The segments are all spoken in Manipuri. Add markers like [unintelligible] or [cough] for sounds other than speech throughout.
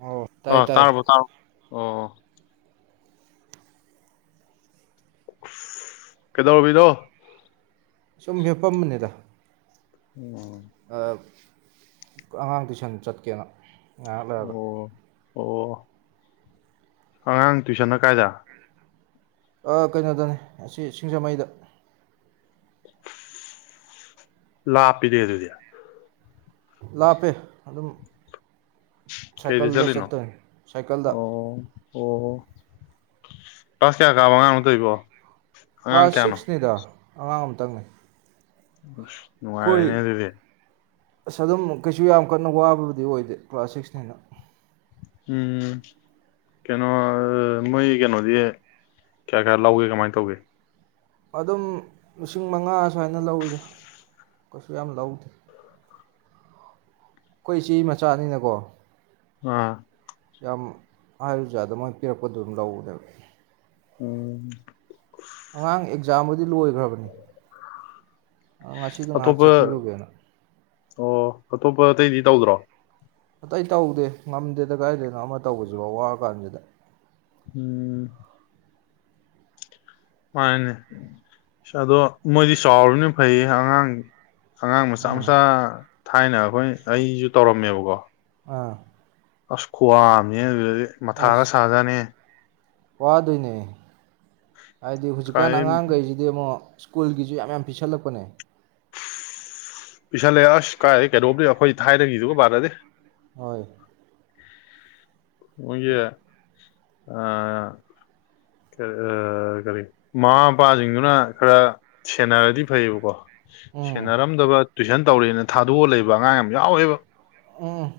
ꯑꯣ ꯑ ꯇꯥꯏ ꯇꯥꯏ ꯇꯔꯕꯨ ꯇꯥ ꯑꯣ ꯀꯩꯗꯧꯔꯕꯅꯣ ꯁꯨꯝ ꯍꯦꯞꯄꯝꯕꯅꯤꯗ ꯑꯣ ꯑꯉꯥꯡ ꯇꯨꯏꯁꯟ ꯆꯠꯀꯦꯅ [unintelligible] ꯑꯣ ꯑꯣ ꯑꯉꯥꯡ ꯇꯨꯏꯁꯟ ꯀꯥꯏꯗ ꯀꯩꯅꯣꯗꯅꯤ ꯑꯁꯤ ꯁꯤꯡꯖꯃꯩꯗ ꯂꯥ ꯄꯄꯤꯗ ꯑꯗꯨꯗꯤ ꯂꯥꯞꯄꯦ ꯑꯗꯨꯝ ꯀꯩꯗꯤ ꯁꯥꯏꯀꯜꯗ ꯆꯂꯤꯅꯣ ꯆꯠꯇꯣꯏꯅꯤ ꯁꯥꯏꯀꯜꯗ ꯑꯣ ꯑꯣ ꯀ꯭ꯂꯥꯁ ꯀꯌꯥ ꯀꯥꯕ ꯑꯉꯥꯡꯅꯣꯇꯧꯕꯣ ꯀ꯭ꯂꯥꯁ ꯁꯤꯛꯁꯅꯤꯗ ꯑꯉꯥꯡ ꯑꯃꯇꯡꯅꯩ ꯁ ꯅꯨꯡꯉꯥꯏꯔꯦꯅꯦ ꯑꯗꯨꯗꯤ ꯑꯁ ꯑꯗꯨꯝ ꯀꯩꯁꯨ ꯌꯥꯝ ꯀꯟꯅ ꯋꯥꯕꯕꯨꯗꯤ ꯑꯣꯏꯗꯦ ꯀ꯭ꯂꯥꯁ ꯁꯤꯛꯁꯅꯦꯅ ꯎꯝ ꯀꯩꯅꯣ ꯃꯣꯏ ꯀꯩꯅꯣꯗꯤ ꯀꯌꯥ ꯀꯌꯥ ꯂꯧꯒꯦ ꯀꯃꯥꯏꯅ ꯇꯧꯒꯦ ꯑꯗꯨꯝ ꯂꯤꯁꯤꯡ ꯃꯉꯥ ꯁꯨꯃꯥꯏꯅ ꯂꯧꯋꯤꯗ ꯀꯩꯁꯨ ꯌꯥꯝ ꯂꯧꯗꯦ ꯑꯩꯈꯣꯏ ꯏꯆꯦ ꯃꯆꯥꯅꯤꯅꯀꯣ ꯑꯥ ꯌꯥꯝ ꯍꯥꯏꯔꯨꯖꯥꯗ ꯃꯣꯏꯅ ꯄꯤꯔꯛꯄꯗꯨ ꯑꯗꯨꯝ ꯂꯧꯅꯦꯕ ꯎꯝ ꯑꯉꯥꯡ ꯑꯦꯛꯖꯥꯝꯕꯨꯗꯤ ꯂꯣꯏꯈ꯭ꯔꯕꯅꯤ ꯉꯁꯤꯗꯣ ꯉꯥꯏꯍꯥꯛ ꯑꯇꯣꯞꯄ ꯆꯠꯄꯤꯔꯨꯒꯦꯅ ꯑꯣ ꯑꯇꯣꯞꯄ ꯑꯇꯩꯗꯤ ꯇꯧꯗ꯭ꯔꯣ ꯑꯇꯩ ꯇꯧꯗꯦ ꯉꯝꯗꯦꯗ ꯀꯥꯏꯗꯅꯣꯝ ꯑꯃ ꯇꯧꯕꯁꯤꯐꯥꯎ ꯋꯥꯔ ꯀꯥꯟꯁꯤꯗ ꯎꯝ ꯃꯥꯅꯦ ꯑꯗꯣ ꯃꯣꯏꯗꯤ ꯆꯥꯎꯔꯕꯅꯤ ꯐꯩ ꯑꯉꯥꯡꯒꯤ ꯑꯉꯥꯡ ꯃꯆꯥ ꯎꯝ ꯃꯆꯥꯥ ꯊꯥꯏꯅ ꯑꯩꯈꯣꯏ ꯑꯩꯁꯨ ꯇꯧꯔꯝꯃꯦꯕꯀꯣ ꯑꯥ ꯑꯁ ꯈꯋꯥꯝ ꯃꯊꯥꯒ ꯁꯥꯖꯅꯦ ꯋꯥ ꯑꯗꯨꯅꯦ ꯍꯥꯏꯗꯤ ꯍꯧꯖꯤꯛꯀꯥꯟ ꯀꯥꯏ ꯑꯉꯥꯡꯈꯩꯁꯤꯗꯤ ꯑꯃꯨꯛ ꯁ꯭ꯀꯨꯜꯒꯤꯁꯨ ꯌꯥꯝ ꯌꯥꯝ ꯄꯤꯁꯜꯂꯛꯄꯅꯦ ꯄꯤꯁꯜꯂꯦ ꯑꯁ ꯀꯥꯏꯔꯦ ꯀꯩꯅꯣꯝꯅꯦ ꯑꯩꯈꯣꯏ ꯊꯥꯏꯅꯒꯤꯤꯗꯨꯒ ꯃꯥꯟꯅꯗꯤ ꯍꯣꯏ ꯍꯧꯒꯤꯦ ꯀꯔꯤ ꯃꯃꯥ ꯃꯄꯥꯁꯤꯡꯗꯨꯅ ꯈꯔ ꯁꯦꯟꯅꯔꯗꯤ ꯐꯩꯌꯦꯕꯀꯣ ꯎꯝ ꯁꯦꯟꯅ ꯑꯔꯝꯕꯥ ꯇꯨꯏꯁꯟ ꯇꯧꯔꯔꯤꯅ ꯊꯥꯗꯣꯛꯑꯂ ꯂꯩꯕ ꯑꯉꯥꯡ ꯌꯥꯝ ꯌꯥꯎꯋꯦꯕ ꯎꯝ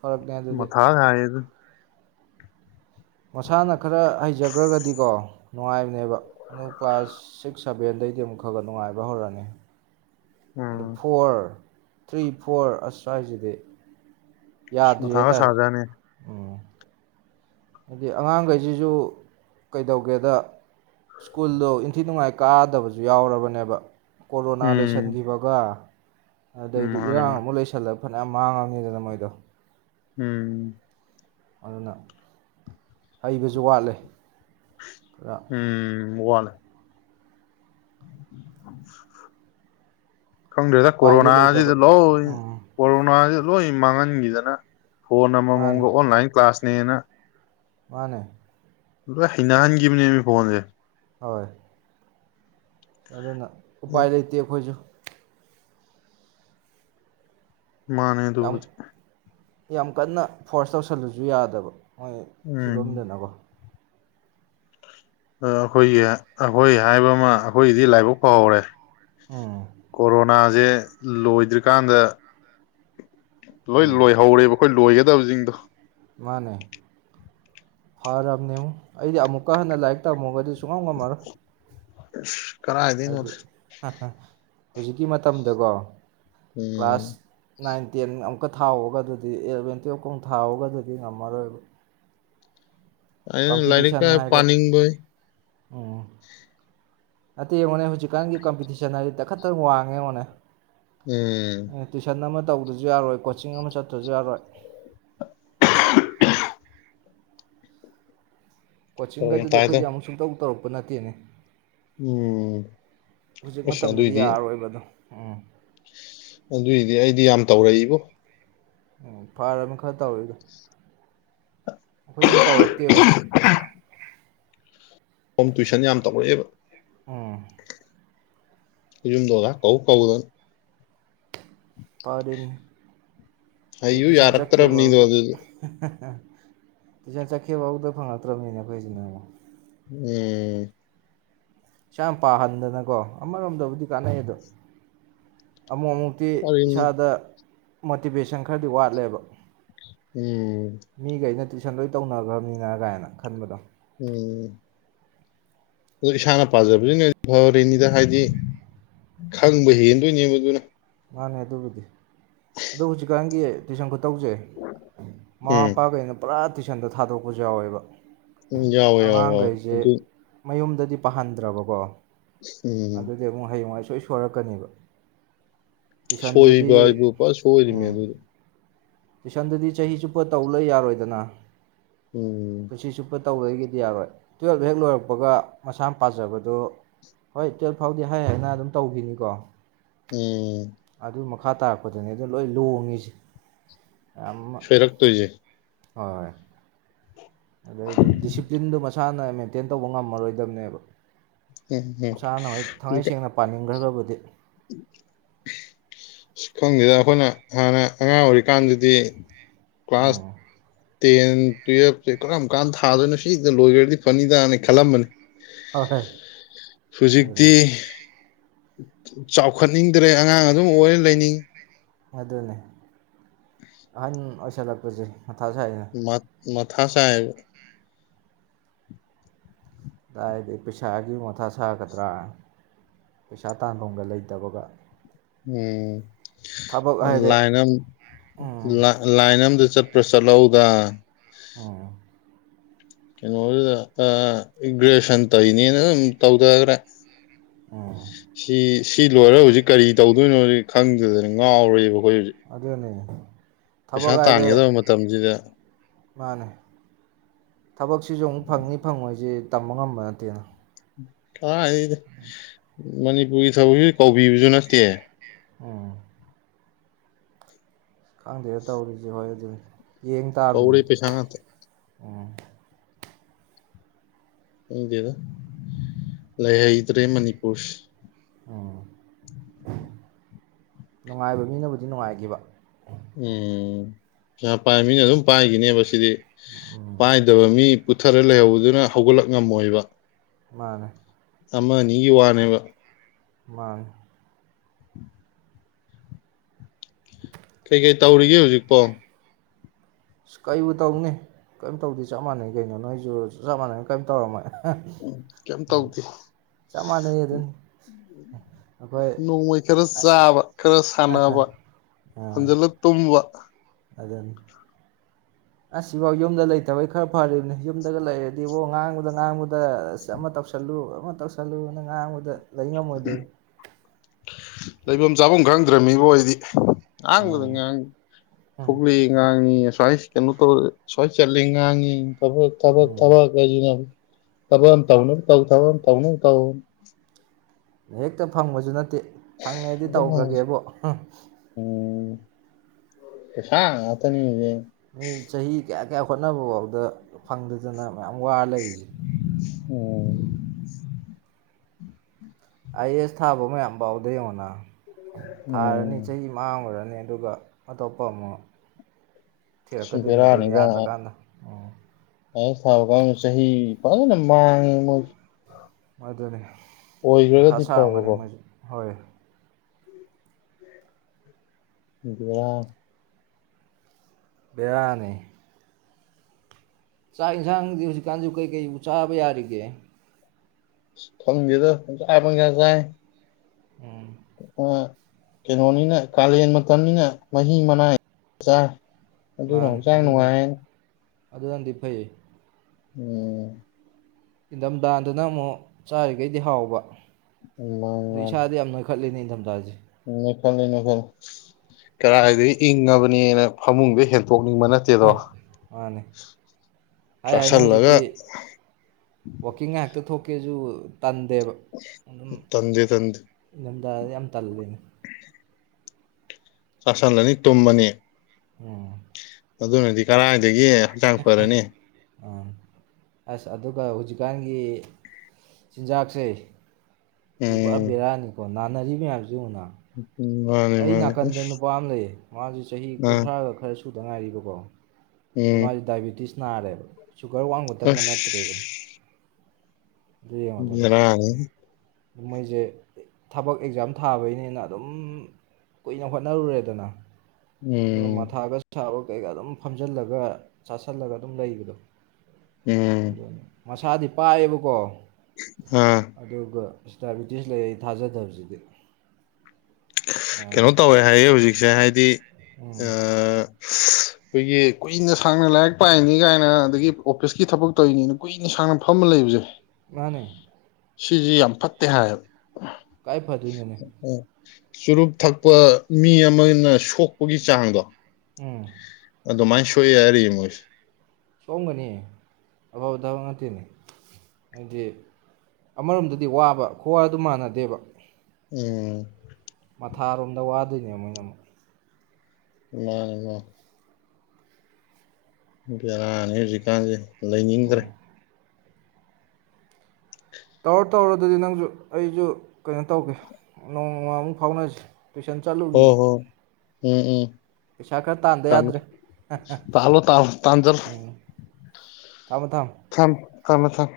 ꯐꯔꯛꯅꯦ ꯑꯗꯨꯗꯤ ꯃꯊꯥ ꯍꯥꯏ ꯃꯁꯥꯅ ꯈꯔ ꯍꯩꯖꯈ꯭ꯔꯒꯗꯤꯀꯣ ꯅꯨꯡꯉꯥꯏꯕꯅꯦꯕ ꯑꯗꯨ ꯀ꯭ꯂꯥꯁ ꯁꯤꯛꯁ ꯁꯚꯦꯟꯗꯩꯗꯤ ꯑꯃꯨꯛ ꯈꯔ ꯈꯔ ꯅꯨꯡꯉꯥꯏꯕ ꯍꯧꯔꯅꯤ ꯑꯗꯨ ꯎꯝ ꯐꯣꯔ ꯊ꯭ꯔꯤ ꯐꯣꯔ ꯑꯁ꯭ꯋꯥꯏꯁꯤꯗꯤ ꯑꯁ ꯌꯥꯗ꯭ꯔꯤ ꯃꯊꯥꯒ ꯍꯥꯏꯇꯥꯔꯦ ꯁꯥꯖꯥꯠꯅꯦ ꯎꯝ ꯍꯥꯏꯗꯤ ꯑꯉꯥꯡꯈꯩꯁꯤꯁꯨ ꯀꯩꯗꯧꯒꯦꯗ ꯁ꯭ꯀꯨꯜꯗꯣ ꯏꯟꯊꯤ ꯅꯨꯡꯉꯥꯏ ꯀꯥꯗꯕꯁꯨ ꯌꯥꯎꯔꯕꯅꯦꯕ ꯀꯣꯔꯣꯅꯥ ꯎꯝ ꯂꯩꯁꯤꯟꯈꯤꯕꯒ ꯑꯗꯩꯗꯤ ꯃꯥꯅꯦ ꯏꯔꯥꯡ ꯃꯥꯅꯦ ꯑꯃ ꯂꯩꯁꯜꯂꯞ ꯐꯅ ꯃꯥꯡꯉꯅꯤꯗꯅ ꯃꯣꯏꯗꯣ ꯎꯝ ꯑꯗꯨꯅ ꯍꯩꯕꯁꯨ ꯋꯥꯠꯂꯦ ꯈꯔ ꯎꯝ ꯋꯥꯅ [unintelligible] ꯈꯪꯗ꯭ꯔꯦꯗ ꯎꯄꯥꯏꯗꯤ ꯂꯩꯇꯕ ꯀꯣꯔꯣꯅꯥꯖꯤꯗ ꯂꯧ ꯎꯝ ꯀꯣꯔꯣꯅꯥꯁꯤ ꯂꯣꯏ ꯃꯥꯡꯍꯟꯒꯤꯗꯅ ꯐꯣꯟ ꯃꯥꯅꯦ ꯑꯃꯃꯝꯒ ꯑꯣꯟꯂꯥꯏꯟ ꯀ꯭ꯂꯥꯁ ꯅꯦꯅ ꯃꯥꯅꯦ ꯂꯣꯢ ꯍꯩꯅꯍꯟꯒꯤꯕꯅꯤꯃꯤ ꯐꯣꯟꯖꯦ ꯍꯣꯏ ꯑꯗꯨꯅ ꯎꯝ, ꯎꯄꯥꯢ ꯂꯩꯇꯦ ꯑꯈꯣꯏꯖꯨ ꯃꯥꯟꯅꯦ ꯌꯥꯝ ꯗꯨꯕꯨꯗꯤ ꯌꯥꯝ ꯀꯟꯅ ꯐꯣꯔ꯭ꯁ ꯇꯧꯁꯜꯂꯖꯨ ꯌꯥꯗꯕ ꯃꯣꯢꯒꯤ ꯎꯝ ꯐꯤꯕꯝꯗꯨꯅꯀꯣ ꯑ ꯑꯩꯈꯣꯏꯒꯤ ꯑꯩꯈꯣꯏ ꯍꯥꯏꯕ ꯑꯃ ꯑꯩꯈꯣꯏꯒꯤꯗꯤ ꯂꯥꯏꯕꯛ ꯐꯍꯧꯔꯦ ꯎꯝ ꯀꯣꯔꯣꯅꯥ ꯖꯦ ꯂꯣꯏꯗ꯭ꯔꯤꯀꯥꯟꯗ ꯂꯣꯏ ꯎꯝ ꯂꯣꯏꯍꯧꯔꯦꯕ ꯑꯈꯣꯏ ꯂꯣꯏ ꯇꯕꯖꯤꯡꯗꯣ ꯃꯥꯅꯦ ꯐꯔꯝꯅꯦꯉꯣ ꯑꯩꯗꯤ ꯑꯃꯨꯛꯀ ꯍꯟꯅ ꯂꯥꯏꯔꯤꯛ ꯇꯝꯃꯣꯒꯗꯤ ꯁꯨ ꯁꯨꯉꯝ ꯉꯝꯃꯔꯣꯢ ꯑꯁ ꯑꯗꯨꯗꯤ [unintelligible] ꯍꯨꯖꯤꯛꯀꯤ ꯃꯇꯝꯗꯀꯣ ꯎꯝ ꯀ꯭ꯂꯥꯁ ꯅꯥꯏꯟ ꯇꯦꯟ ꯑꯃꯨꯛꯀ ꯊꯥꯎꯑꯣꯒꯗꯨꯗꯤ ꯑꯦꯂꯚꯦꯟ ꯇ꯭ꯋꯦꯜꯞꯀ ꯃꯨꯛ ꯊꯥꯎꯑꯣꯒꯗꯨꯗꯤ ꯉꯝꯃꯔꯣꯏꯕ ꯑꯩꯅ ꯂꯥꯏꯔꯤꯛ ꯀꯝꯄꯤꯇꯤꯁꯟ ꯀꯥꯢ ꯍꯥꯏꯔꯦ ꯄꯥꯅꯤꯡꯕꯥꯢ ꯎꯝ ꯅꯠꯇꯦ ꯌꯦꯡꯉꯣꯅꯦ ꯍꯨꯖꯤꯛꯀꯥꯟꯒꯤ ꯀꯝꯄꯤꯇꯤꯁꯟ ꯍꯥꯏꯔꯗꯤ ꯇꯥꯈꯠꯇꯅ ꯋꯥꯡꯉꯦ ꯌꯦꯡꯉꯣꯅꯦ ꯎꯝ ꯇꯧꯗ꯭ꯔꯖꯨ ꯌꯥꯔꯣꯏ ꯀꯣꯆꯤꯡ ꯑꯃ ꯆꯠꯇ꯭ꯔꯖꯨꯨ ꯌꯥꯔꯣꯏ ꯐꯔꯛ ꯌꯥꯝ ꯀꯣꯆꯤꯡꯒꯗꯨꯗꯤ ꯇꯥꯏꯗ ꯑꯩꯈꯣꯏꯗꯤ ꯑꯃꯨꯛ ꯁꯨꯡꯇꯧ ꯇꯧꯔꯛ ꯄ ꯅꯠꯇꯦꯅꯦ ꯎꯝ ꯍꯧꯖꯤꯛ ꯑꯁ ꯃꯇꯝꯗꯗꯤ ꯑꯗꯨꯏꯗꯤ ꯌꯥꯔꯣꯏꯕ ꯑꯗꯣ ꯎꯝ ꯑꯗꯨꯏꯗꯤ ꯑꯩꯗꯤ ꯌꯥꯝ ꯇꯧꯔꯛꯏꯕꯣ ꯎꯝ ꯐꯔꯕꯅꯦ ꯈꯔ ꯇꯧꯔꯛꯢꯗꯨ ꯑꯩꯈꯣꯏꯗꯤ ꯃꯨꯛ ꯇꯧꯔꯛꯇꯦꯕ ꯍꯣꯝ ꯇꯨꯏꯁꯟ ꯌꯥꯝ ꯇꯧꯔꯛꯑꯦꯕ ꯎꯝ ꯏꯔꯨꯝꯗꯣꯗꯥ ꯀꯧ ꯀꯧꯗꯅ ꯄꯔꯤꯝꯅꯤ ꯑꯩ ꯍꯩꯌꯨ ꯇꯤꯁꯟ ꯌꯥꯔꯛꯇ꯭ꯔꯕꯅꯤꯗꯣ ꯆꯠꯀꯦꯕꯥꯎꯗ ꯑꯗꯨꯗ ꯑ ꯇꯨꯏꯁꯟ ꯆꯠꯈꯤꯕꯥꯥꯎꯗ ꯐꯪꯉꯛꯇ꯭ꯔꯕꯅꯤꯅꯦ ꯑꯩꯈꯣꯏꯁꯤꯅꯣꯌꯥ ꯎꯝ ꯁ ꯌꯥꯝ ꯄꯥꯍꯟꯗꯅꯀꯣ ꯑꯃꯔꯣꯝꯗꯕꯨꯗꯤ ꯀꯥꯟꯅꯩ ꯑꯗꯣ ꯑꯃꯨꯛ ꯑꯃꯨꯛꯇꯤ ꯐꯔꯤꯅꯤ ꯏꯁꯥꯗ ꯃꯣꯇꯤꯚꯦꯁꯟ ꯈꯔꯗꯤ ꯋꯥꯠꯂꯦꯕ ꯎꯝ ꯃꯤ ꯒꯩꯅ ꯇꯨꯏ ꯁꯟ ꯂꯣꯏ ꯇꯧꯅꯒꯝꯅꯤꯅ ꯒꯥꯏꯅ ꯈꯟꯕꯗꯣ ꯎꯝ ꯑꯗꯨ ꯏꯁꯥꯅ ꯄꯥꯖꯕꯖꯤꯅ ꯐꯔꯤꯅꯤꯗ ꯍꯥꯏꯗꯤ ꯈꯪꯕ ꯍꯦꯟꯗꯣꯏꯅꯦꯕ ꯑꯗꯨꯅ ꯃꯥꯅꯦ ꯑꯗꯨꯕꯨꯗꯤ ꯑꯗꯣ ꯍꯧꯖꯤꯛꯀꯥꯟꯒꯤ ꯇꯨꯏꯁꯟ ꯈꯨꯠ ꯇꯧꯖꯩ ꯃꯃꯥ ꯎꯝ ꯃꯄꯥꯒꯩꯅ ꯄꯨꯔꯥ ꯇꯨꯏꯁꯟꯗ ꯊꯥꯗꯣꯛꯄꯖꯨ ꯌꯥꯎꯋꯦꯕ ꯎꯝ ꯌꯥꯎꯋꯦ ꯌꯥꯎꯋꯦ ꯌꯥꯎꯑꯣ ꯑꯗꯨ ꯇꯤ ꯄꯥꯍꯟꯗ꯭ꯔꯕꯀꯣ ꯎꯝ ꯑꯗꯨꯗꯤ ꯑꯃꯨꯛ ꯍꯌꯦꯡꯋꯥꯏ ꯁꯣꯏ ꯁꯣꯏꯔꯛꯀꯅꯦꯕ ꯇꯨꯏꯁꯟꯗꯨꯗꯤ ꯁꯣꯏꯔꯤꯕ ꯍꯥꯏꯕꯨꯄꯥ ꯁꯣꯏꯔꯤꯝꯅꯦ ꯎꯝ ꯑꯗꯨꯗꯤ ꯇꯨꯏꯁꯟꯗꯨꯗꯤ ꯆꯍꯤ ꯆꯨꯞꯄ ꯇꯧ ꯂꯩ ꯌꯥꯔꯣꯏꯗꯅ ꯎꯝ ꯇꯧꯔꯣꯏꯒꯤꯗꯤ ꯌꯥꯔꯣꯏ ꯇꯨꯌꯦꯜꯕ ꯍꯦꯛ ꯂꯣꯏꯔꯛꯄꯒ ꯃꯁꯥꯅ ꯄꯥꯖꯕꯗꯨ ꯍꯣꯏ ꯇꯨꯌꯦꯜꯕ ꯐꯥꯎꯗꯤ ꯍꯥꯏ ꯍꯥꯏꯅ ꯑꯗꯨꯝ ꯇꯧꯒꯤꯅꯤꯀꯣ ꯎꯝ ꯃꯈꯥ ꯇꯥꯔꯛꯄꯗꯅꯤ ꯑꯗ ꯂꯣꯏ ꯂꯣꯡꯉꯤꯁꯦ ꯌꯥꯝ ꯑꯃ ꯁꯣꯏꯔꯛ ꯇꯨꯏꯍꯦ ꯍꯣꯏ ꯑꯗꯩꯗꯤ ꯗꯤꯁꯤꯄꯂ꯭ꯤꯟꯗꯣ ꯃꯥ ꯃꯁꯥꯅ ꯃꯦꯟꯇꯦꯟ ꯇꯧꯕ ꯉꯝꯃꯔꯣꯏꯗꯕꯅꯦꯕ ꯎꯝ ꯎꯝ ꯃꯁꯥꯅꯣꯏ ꯊꯃꯩ ꯁꯦꯡꯅ ꯄꯥꯅꯤꯡꯒ꯭ꯔꯒꯕꯨꯗꯤ ꯁꯤ ꯈꯪꯗꯦꯗ ꯑꯩꯈꯣꯏꯅ ꯍꯥꯟꯅ ꯑꯉꯥꯡ ꯑꯣꯏꯔꯤꯀꯥꯟꯗꯗꯤ ꯀ꯭ꯂꯥꯁ ꯑ ꯇꯦꯟ ꯇꯨꯌꯦꯜꯞꯁꯦ ꯀꯔꯝ ꯀꯥꯟꯗ ꯊꯥꯗꯣꯏꯅꯣ ꯁꯤꯁꯤꯗ ꯂꯣꯏꯈ꯭ꯔꯗꯤ ꯐꯅꯤꯗꯅꯤ ꯈꯜꯂꯝꯕꯅꯤ ꯍꯣꯏ ꯍꯣꯏ ꯍꯧꯖꯤꯛꯇꯤ ꯆꯥꯎꯈꯠꯅꯤꯡꯗ꯭ꯔꯦ ꯑꯉꯥꯡ ꯑꯗꯨꯝ ꯑꯣꯏ ꯂꯩꯅꯤꯡꯉ ꯑꯗꯨꯅꯦ ꯑꯍꯟ ꯑꯣꯏꯁꯜꯂꯛꯄꯁꯦ ꯃꯊꯁꯨ ꯍꯥꯏꯩꯅ ꯃꯊꯥ ꯁꯥꯍꯦꯕ ꯑꯗꯨꯗꯥꯏꯗꯤ ꯄꯩꯁꯥꯒꯤ ꯃꯣꯟꯊꯥ ꯁꯥꯒꯗ꯭ꯔꯥ ꯄꯩꯁꯥ ꯇꯥꯟꯐꯝꯒ ꯂꯩꯇꯕꯒ ꯊꯕꯛ ꯎꯝ ꯍꯥꯏꯔꯦ ꯂꯥꯏꯟ ꯑꯃ ꯎꯝ ꯂꯥꯏꯟ ꯑꯃꯗ ꯆꯠ ꯄ꯭ꯔ ꯆꯂꯥꯎꯒ ꯑꯣ ꯀꯩꯅꯣꯗ ꯏꯒ꯭ꯔꯦꯖꯦꯁꯟ ꯇꯧꯏꯅꯦꯅ ꯁꯨꯝ ꯇꯧꯊꯈ꯭ꯔꯦ ꯎꯝ ꯁꯤ ꯁꯤ ꯂꯣꯏꯔꯦ ꯍꯧꯖꯤꯛ ꯀꯔꯤ ꯇꯧꯗꯣꯏꯅꯣꯖꯤ ꯈꯪꯗꯗꯅ ꯉꯥꯎꯔꯣꯏꯦꯕꯀꯣ ꯑꯗꯨꯗ ꯑꯅꯦ ꯄꯩꯁꯥ ꯇꯥꯟꯒꯗꯕ ꯃꯇꯝꯁꯤꯗ ꯃꯥꯅꯦ ꯊꯕꯛꯁꯤꯁꯨ ꯑꯃꯨꯛ ꯐꯪꯅꯤ ꯐꯪꯉꯣꯏꯁꯦ ꯇꯝꯕ ꯉꯝꯕ ꯅꯠꯇꯦꯅ [unintelligible] ꯥꯏ ꯃꯅꯤꯄꯨꯔꯒꯤ ꯊꯕꯛꯁꯤ ꯀꯧꯕꯤꯕꯁꯨ ꯅꯠꯇꯦ ꯎꯝ ꯈꯪꯗꯦꯅ ꯇꯧꯔꯤꯁꯦ ꯍꯣꯏ ꯑꯗꯨꯅꯤ ꯊꯧꯔꯤ ꯄꯆꯥ ꯑꯣ ꯎꯗꯦꯗ ꯂꯩ ꯍꯩꯇ꯭ꯔꯦ ꯃꯅꯤꯄꯨꯔ ꯎꯝ ꯎ ꯅꯨꯡꯉꯥꯏꯕ ꯃꯤꯅꯕꯨꯗꯤ ꯅꯨꯡꯉꯥꯏꯈꯤꯕ ꯎꯝ ꯄꯩꯁꯥ ꯄꯥꯏ ꯃꯤꯅ ꯑꯗꯨꯝ ꯄꯥꯏꯈꯤꯅꯦꯕ ꯁꯤꯗꯤ ꯎꯝ ꯄꯥꯏꯗꯕ ꯃꯤ ꯄꯨꯊꯔ ꯂꯩꯍꯧꯕꯗꯨꯅ ꯍꯧꯒꯠꯂꯛ ꯉꯝꯃꯣꯏꯕ ꯃꯥꯅꯦ ꯑꯃ ꯑꯅꯤꯒꯤ ꯋꯥꯅꯦꯕ ꯃ ꯀꯩ ꯀꯩ ꯇꯧꯔꯤꯒꯦ ꯍꯧꯖꯤꯛꯄꯣ ꯑꯁ ꯀꯩꯨ ꯇꯧꯅꯤ ꯀꯔꯤꯝ ꯇꯧꯗꯤ ꯆꯞ ꯃꯥꯟꯅꯩ ꯀꯩꯅꯣ ꯅꯣꯏꯁꯨ ꯆꯞ ꯃꯥꯟꯅꯩꯅ ꯀꯩꯝ ꯇꯧꯔꯝꯃꯦ ꯎꯝ ꯀꯩꯝ ꯇꯧꯗꯦ ꯆꯞ ꯃꯥꯟꯅꯩ ꯑꯗꯨꯅꯤ ꯑꯩꯈꯣꯏ ꯅꯣꯡꯃꯩ ꯈꯔ ꯆꯥꯕ ꯈꯔ ꯁꯥꯟꯅꯕ ꯑꯥ ꯍꯟꯖꯤꯜꯂ ꯇꯨꯝꯕ ꯑꯗꯨꯅꯤ ꯑꯁꯤꯐꯥꯎ ꯌꯨꯝꯗ ꯂꯩꯇꯕꯩ ꯈꯔ ꯐꯔꯤꯕꯅꯤ ꯌꯨꯝꯗꯒ ꯂꯩꯔꯗꯤꯕꯣ ꯉꯥꯡꯕꯗ ꯉꯥꯡꯕꯗ ꯑꯁ ꯑꯃ ꯇꯧꯁꯜꯂꯨ ꯑꯃ ꯇꯧꯁꯜꯂꯨꯅ ꯉꯥꯡꯕꯗ ꯂꯩ ꯉꯝꯃꯣꯏꯗꯣꯏ ꯂꯩꯐꯝ ꯆꯥꯐꯝ ꯈꯪꯗ꯭ꯔꯕꯃꯤꯕ ꯍꯣꯏꯗꯤ ꯉꯥꯡꯕꯗꯣ ꯎꯝ ꯉꯥꯡ ꯎꯝ ꯊꯣꯛꯂꯛ ꯉꯥꯡꯉ ꯁ꯭ꯋꯥꯏ ꯀꯩꯅꯣ ꯇꯧꯔꯦ ꯁ꯭ꯋꯥꯏ ꯆꯠꯂꯦ ꯉꯥꯡꯉꯤ ꯇꯕ ꯇꯕ ꯎꯝ ꯇꯕ ꯀꯖꯅꯕ ꯇꯕ ꯑꯟ ꯇꯧꯅ ꯇꯧ ꯊꯥꯎ ꯑꯟ ꯇꯧꯅ ꯇꯧ ꯍꯦꯛꯇ ꯐꯪꯕꯁꯨ ꯅꯠ ꯐꯪꯉꯦꯗꯤ ꯑꯗꯨꯝ ꯇꯧꯈ꯭ꯔꯒꯦꯕꯣ꯫ ꯄꯩꯁꯥ ꯉꯛꯇꯅꯤ ꯍꯧꯖꯤꯛ꯫ ꯆꯍꯤ ꯀꯌꯥ꯫ ꯀꯌꯥ ꯍꯣꯠꯅꯕꯐꯥꯎꯗ ꯐꯪꯗꯗꯅ꯫ ꯌꯥꯝ ꯋꯥ ꯂꯩꯔꯤꯁꯦ꯫ ꯎꯝ꯫ ꯑꯥꯏꯑꯦꯁ ꯊꯥꯕ ꯃꯌꯥꯝ ꯐꯥꯎꯗ ꯌꯦꯡꯉꯣꯅ꯫ ꯊꯥꯔꯅꯤ ꯆꯍꯤ ꯃꯥꯡꯉꯨꯔꯥ ꯅꯤ ꯑꯗꯨꯒ ꯑꯇꯣꯞꯄ ꯑꯃꯨꯛ꯫ ꯊꯤꯔꯛꯀꯗꯣꯏꯅꯤ ꯗꯨꯅꯤ ꯌꯥꯗ꯭ꯔꯀꯥꯟꯗ ꯫ ꯑꯥꯏꯑꯦꯁ ꯊꯥꯕꯀꯥꯡꯒꯨ ꯆꯍꯤ ꯐꯖꯟꯅ ꯃꯥꯡꯉꯦ ꯃꯣꯏꯖꯤ꯫ ꯑꯗꯨꯅꯦ꯫ ꯃꯊꯥ ꯁꯥꯔꯝꯒꯅꯤ ꯃꯣꯏꯁꯨ ꯍꯣꯏ꯫ ꯕꯦꯔꯅꯦ꯫ ꯕꯦꯔꯅꯦ꯫ ꯆꯥꯛ ꯌꯦꯟꯁꯥꯡꯗꯤ ꯍꯧꯖꯤꯛꯀꯥꯟꯁꯤꯕꯨ ꯀꯩꯀꯩ ꯆꯥꯕ ꯌꯥꯔꯤꯒꯦ꯫ ꯈꯪꯒꯦꯗ ꯄꯨꯡꯆꯥ ꯄꯨꯡꯆꯥ ꯆꯥꯏ꯫ ꯎꯝ꯫ ꯀꯩꯅꯣꯅꯤꯅ ꯀꯥꯂꯦꯟ ꯃꯇꯝꯅꯤꯅ ꯃꯍꯤ ꯃꯅꯥꯏ ꯆꯥꯢ꯫ ꯑꯗꯨꯅ ꯃꯥꯅꯤ ꯍꯛꯆꯥꯡ ꯑꯗꯨꯅꯗꯤ ꯅꯨꯡꯉꯥꯏꯌꯦꯅ꯫ ꯑꯗꯨꯅꯗꯤ ꯐꯩ꯫ ꯎꯝ꯫ ꯏꯪꯊꯝꯊꯥꯗꯅ ꯑꯃꯨꯛ ꯆꯥꯔꯤꯈꯩꯗꯤ ꯍꯥꯎꯕ꯫ ꯑꯗꯨ ꯏꯁꯥꯗꯤ ꯌꯥꯝꯅꯈꯠꯂꯤꯅꯦ꯫ ꯏꯪꯗꯝꯊꯥ ꯁꯦ꯫ [unintelligible] ꯀꯔꯥꯏꯗꯩ ꯏꯪꯉꯕꯅꯦꯅ ꯐꯃꯨꯡꯗꯩ ꯍꯦꯟ ꯗꯣꯛꯅꯤꯡꯕ ꯅꯠꯇꯦꯗꯣ ꯃꯥꯅꯤ ꯍꯥꯏ ꯍꯥꯏꯅ ꯆꯥꯁꯤꯜꯂꯒ꯫ ꯍꯧꯖꯤꯛꯇꯤ ꯀꯦꯁꯨꯨ꯫ ꯇꯟꯗꯦ ꯇꯟꯗꯦ꯫ ꯗ ꯌꯥꯝ ꯇꯜꯂꯦꯅꯦ꯫ ꯆꯁꯟꯂꯅꯤ ꯇꯨꯝꯃꯅꯤ꯫ ꯎꯝ꯫ ꯑꯗꯨꯅꯗꯤ ꯀꯔꯥꯏꯗꯒꯤ꯫ ꯍꯛꯆꯥꯡ ꯐꯔꯥꯅꯤ꯫ ꯑꯥ ꯑꯁ ꯑꯗꯨꯒ ꯍꯧꯖꯤꯛꯀꯥꯟꯒꯤ ꯆꯤꯟꯖꯥꯛꯁꯦ꯫ ꯁꯤ ꯄꯨꯔꯥ ꯎꯝ ꯕꯦꯔꯅꯤꯀꯣ꯫ ꯅꯥꯅꯔꯤ ꯃꯌꯥꯝꯁꯤ ꯌꯦꯡꯉꯣꯅ꯫ ꯃꯥꯅꯦ ꯑꯩ ꯃꯥꯅꯦ ꯅꯥꯀꯟꯗ ꯑꯁ ꯅꯨꯄꯥ ꯑꯃ ꯂꯩꯌꯦ ꯃꯥꯁꯤ ꯆꯍꯤ ꯑꯥ ꯀꯨꯟꯊ꯭ꯔꯥꯒ ꯈꯔ ꯁꯨꯗ ꯉꯥꯏꯔꯤꯕꯀꯣ ꯑꯗꯨꯃ ꯎꯝ ꯗꯥꯏꯕꯤꯇꯤꯁ ꯅꯔꯔ ꯁꯨꯒꯔ ꯋꯥꯡꯕꯇꯪꯒ ꯅꯠꯇ꯭ꯔꯦꯕ ꯑꯗꯨ ꯌꯦꯡꯉꯣꯗꯅ ꯂꯥ ꯃꯣꯏꯁꯦ ꯊꯕꯛ ꯑꯦꯛꯖꯥꯝ ꯊꯥꯕꯩꯅꯤꯅ ꯑꯗꯨꯝ ꯀꯨꯏꯅ ꯍꯣꯠꯅꯔꯨꯔꯦꯗꯅ ꯑꯗꯨꯒ ꯎꯝ ꯃꯊꯥꯒꯕ ꯀꯩꯀꯥ ꯑꯗꯨꯝ ꯐꯝꯖꯤꯜꯂꯒ ꯆꯥꯥꯁꯜꯂꯒ ꯑꯗꯨꯝ ꯂꯩꯕꯗꯣ ꯎꯝ ꯑꯗꯨꯅꯤ ꯃꯁꯥꯗꯤ ꯄꯥꯏꯌꯦꯕꯀꯣ ꯑꯥ ꯑꯗꯨꯒ ꯗꯥꯏꯕꯤꯇꯤꯁ ꯂꯩ ꯑꯩ ꯊꯥꯖꯗꯕꯁꯤꯗꯤ ꯀꯩꯅꯣ ꯇꯧꯋꯦ ꯍꯥꯏꯌꯦ ꯍꯧꯖꯤꯛꯁꯦ ꯍꯥꯏꯗꯤ ꯑ ꯎꯝ ꯑꯩꯈꯣꯏꯒꯤ ꯀꯨꯏꯅ ꯁꯥꯡꯅ ꯂꯥꯏꯔꯤꯛ ꯄꯥꯏꯅꯤ ꯀꯥꯏꯅ ꯑꯗꯒꯤ ꯑꯣꯐꯤꯁꯀꯤ ꯊꯕꯛ ꯇꯧꯔꯤꯅꯤꯅ ꯀꯨꯏꯅ ꯁꯥꯡꯅ ꯐꯝꯃ ꯂꯩꯕꯁꯦ ꯃꯥꯅꯦ ꯁꯤꯁꯤ ꯌꯥꯝ ꯐꯠꯇꯦ ꯍꯥꯏꯌꯦꯕ ꯀꯥꯏ ꯐꯗꯣꯏꯅꯣꯅꯦ ꯆꯨꯔꯨꯞ ꯊꯛꯄ ꯃꯤ ꯑꯃꯅ ꯁꯣꯛꯄꯒꯤ ꯆꯥꯡꯗꯣ ꯎꯝ ꯑꯗꯨꯃꯥꯏꯅ ꯁꯣꯛꯑ ꯍꯥꯏꯔꯤ ꯃꯣꯏꯁꯦ ꯁꯣꯝꯒꯅꯤ ꯑꯐꯕ ꯊꯕꯛ ꯉꯇꯦꯅꯦ ꯍꯥꯏꯗꯤ ꯑꯃꯔꯣꯝꯗꯗꯤ ꯋꯥꯕ ꯈꯨꯋꯥ ꯑꯗꯨ ꯃꯥꯟꯅꯗꯦꯕ ꯎꯝ ꯃꯊꯥꯔꯣꯝꯗ ꯋꯥꯗꯣꯏꯅꯦ ꯃꯣꯏꯅ ꯑꯃꯨꯛ ꯂꯩ ꯌꯥꯔꯅꯤ ꯍꯧꯖꯤ ꯀꯥꯥꯟꯦ ꯂꯩꯅꯤꯡꯗ꯭ꯔꯦ ꯇꯧꯔ ꯇꯧꯔ ꯑꯗꯨꯗꯤ ꯅꯪꯁꯨ ꯑꯩꯁꯨ ꯀꯩꯅꯣ ꯇꯧꯒꯦ ꯅꯣꯡꯃꯃꯃꯨꯛ ꯐꯥꯎꯅꯁꯤ ꯁꯦꯁꯟ ꯍꯣ ꯆꯥꯜꯂꯨꯒꯤ ꯍꯣ ꯎꯝ ꯎꯝ ꯄꯩꯁꯥ ꯈꯔ ꯇꯥꯟꯗ ꯊꯝꯃꯦ ꯌꯥꯗ꯭ꯔꯦ ꯇꯥꯜꯂꯣ ꯇꯥꯜꯂꯣ ꯇꯥꯟꯖꯜꯂꯣ ꯎꯝ ꯊꯥꯝ ꯊꯝ ꯊꯃꯦ ꯊꯪ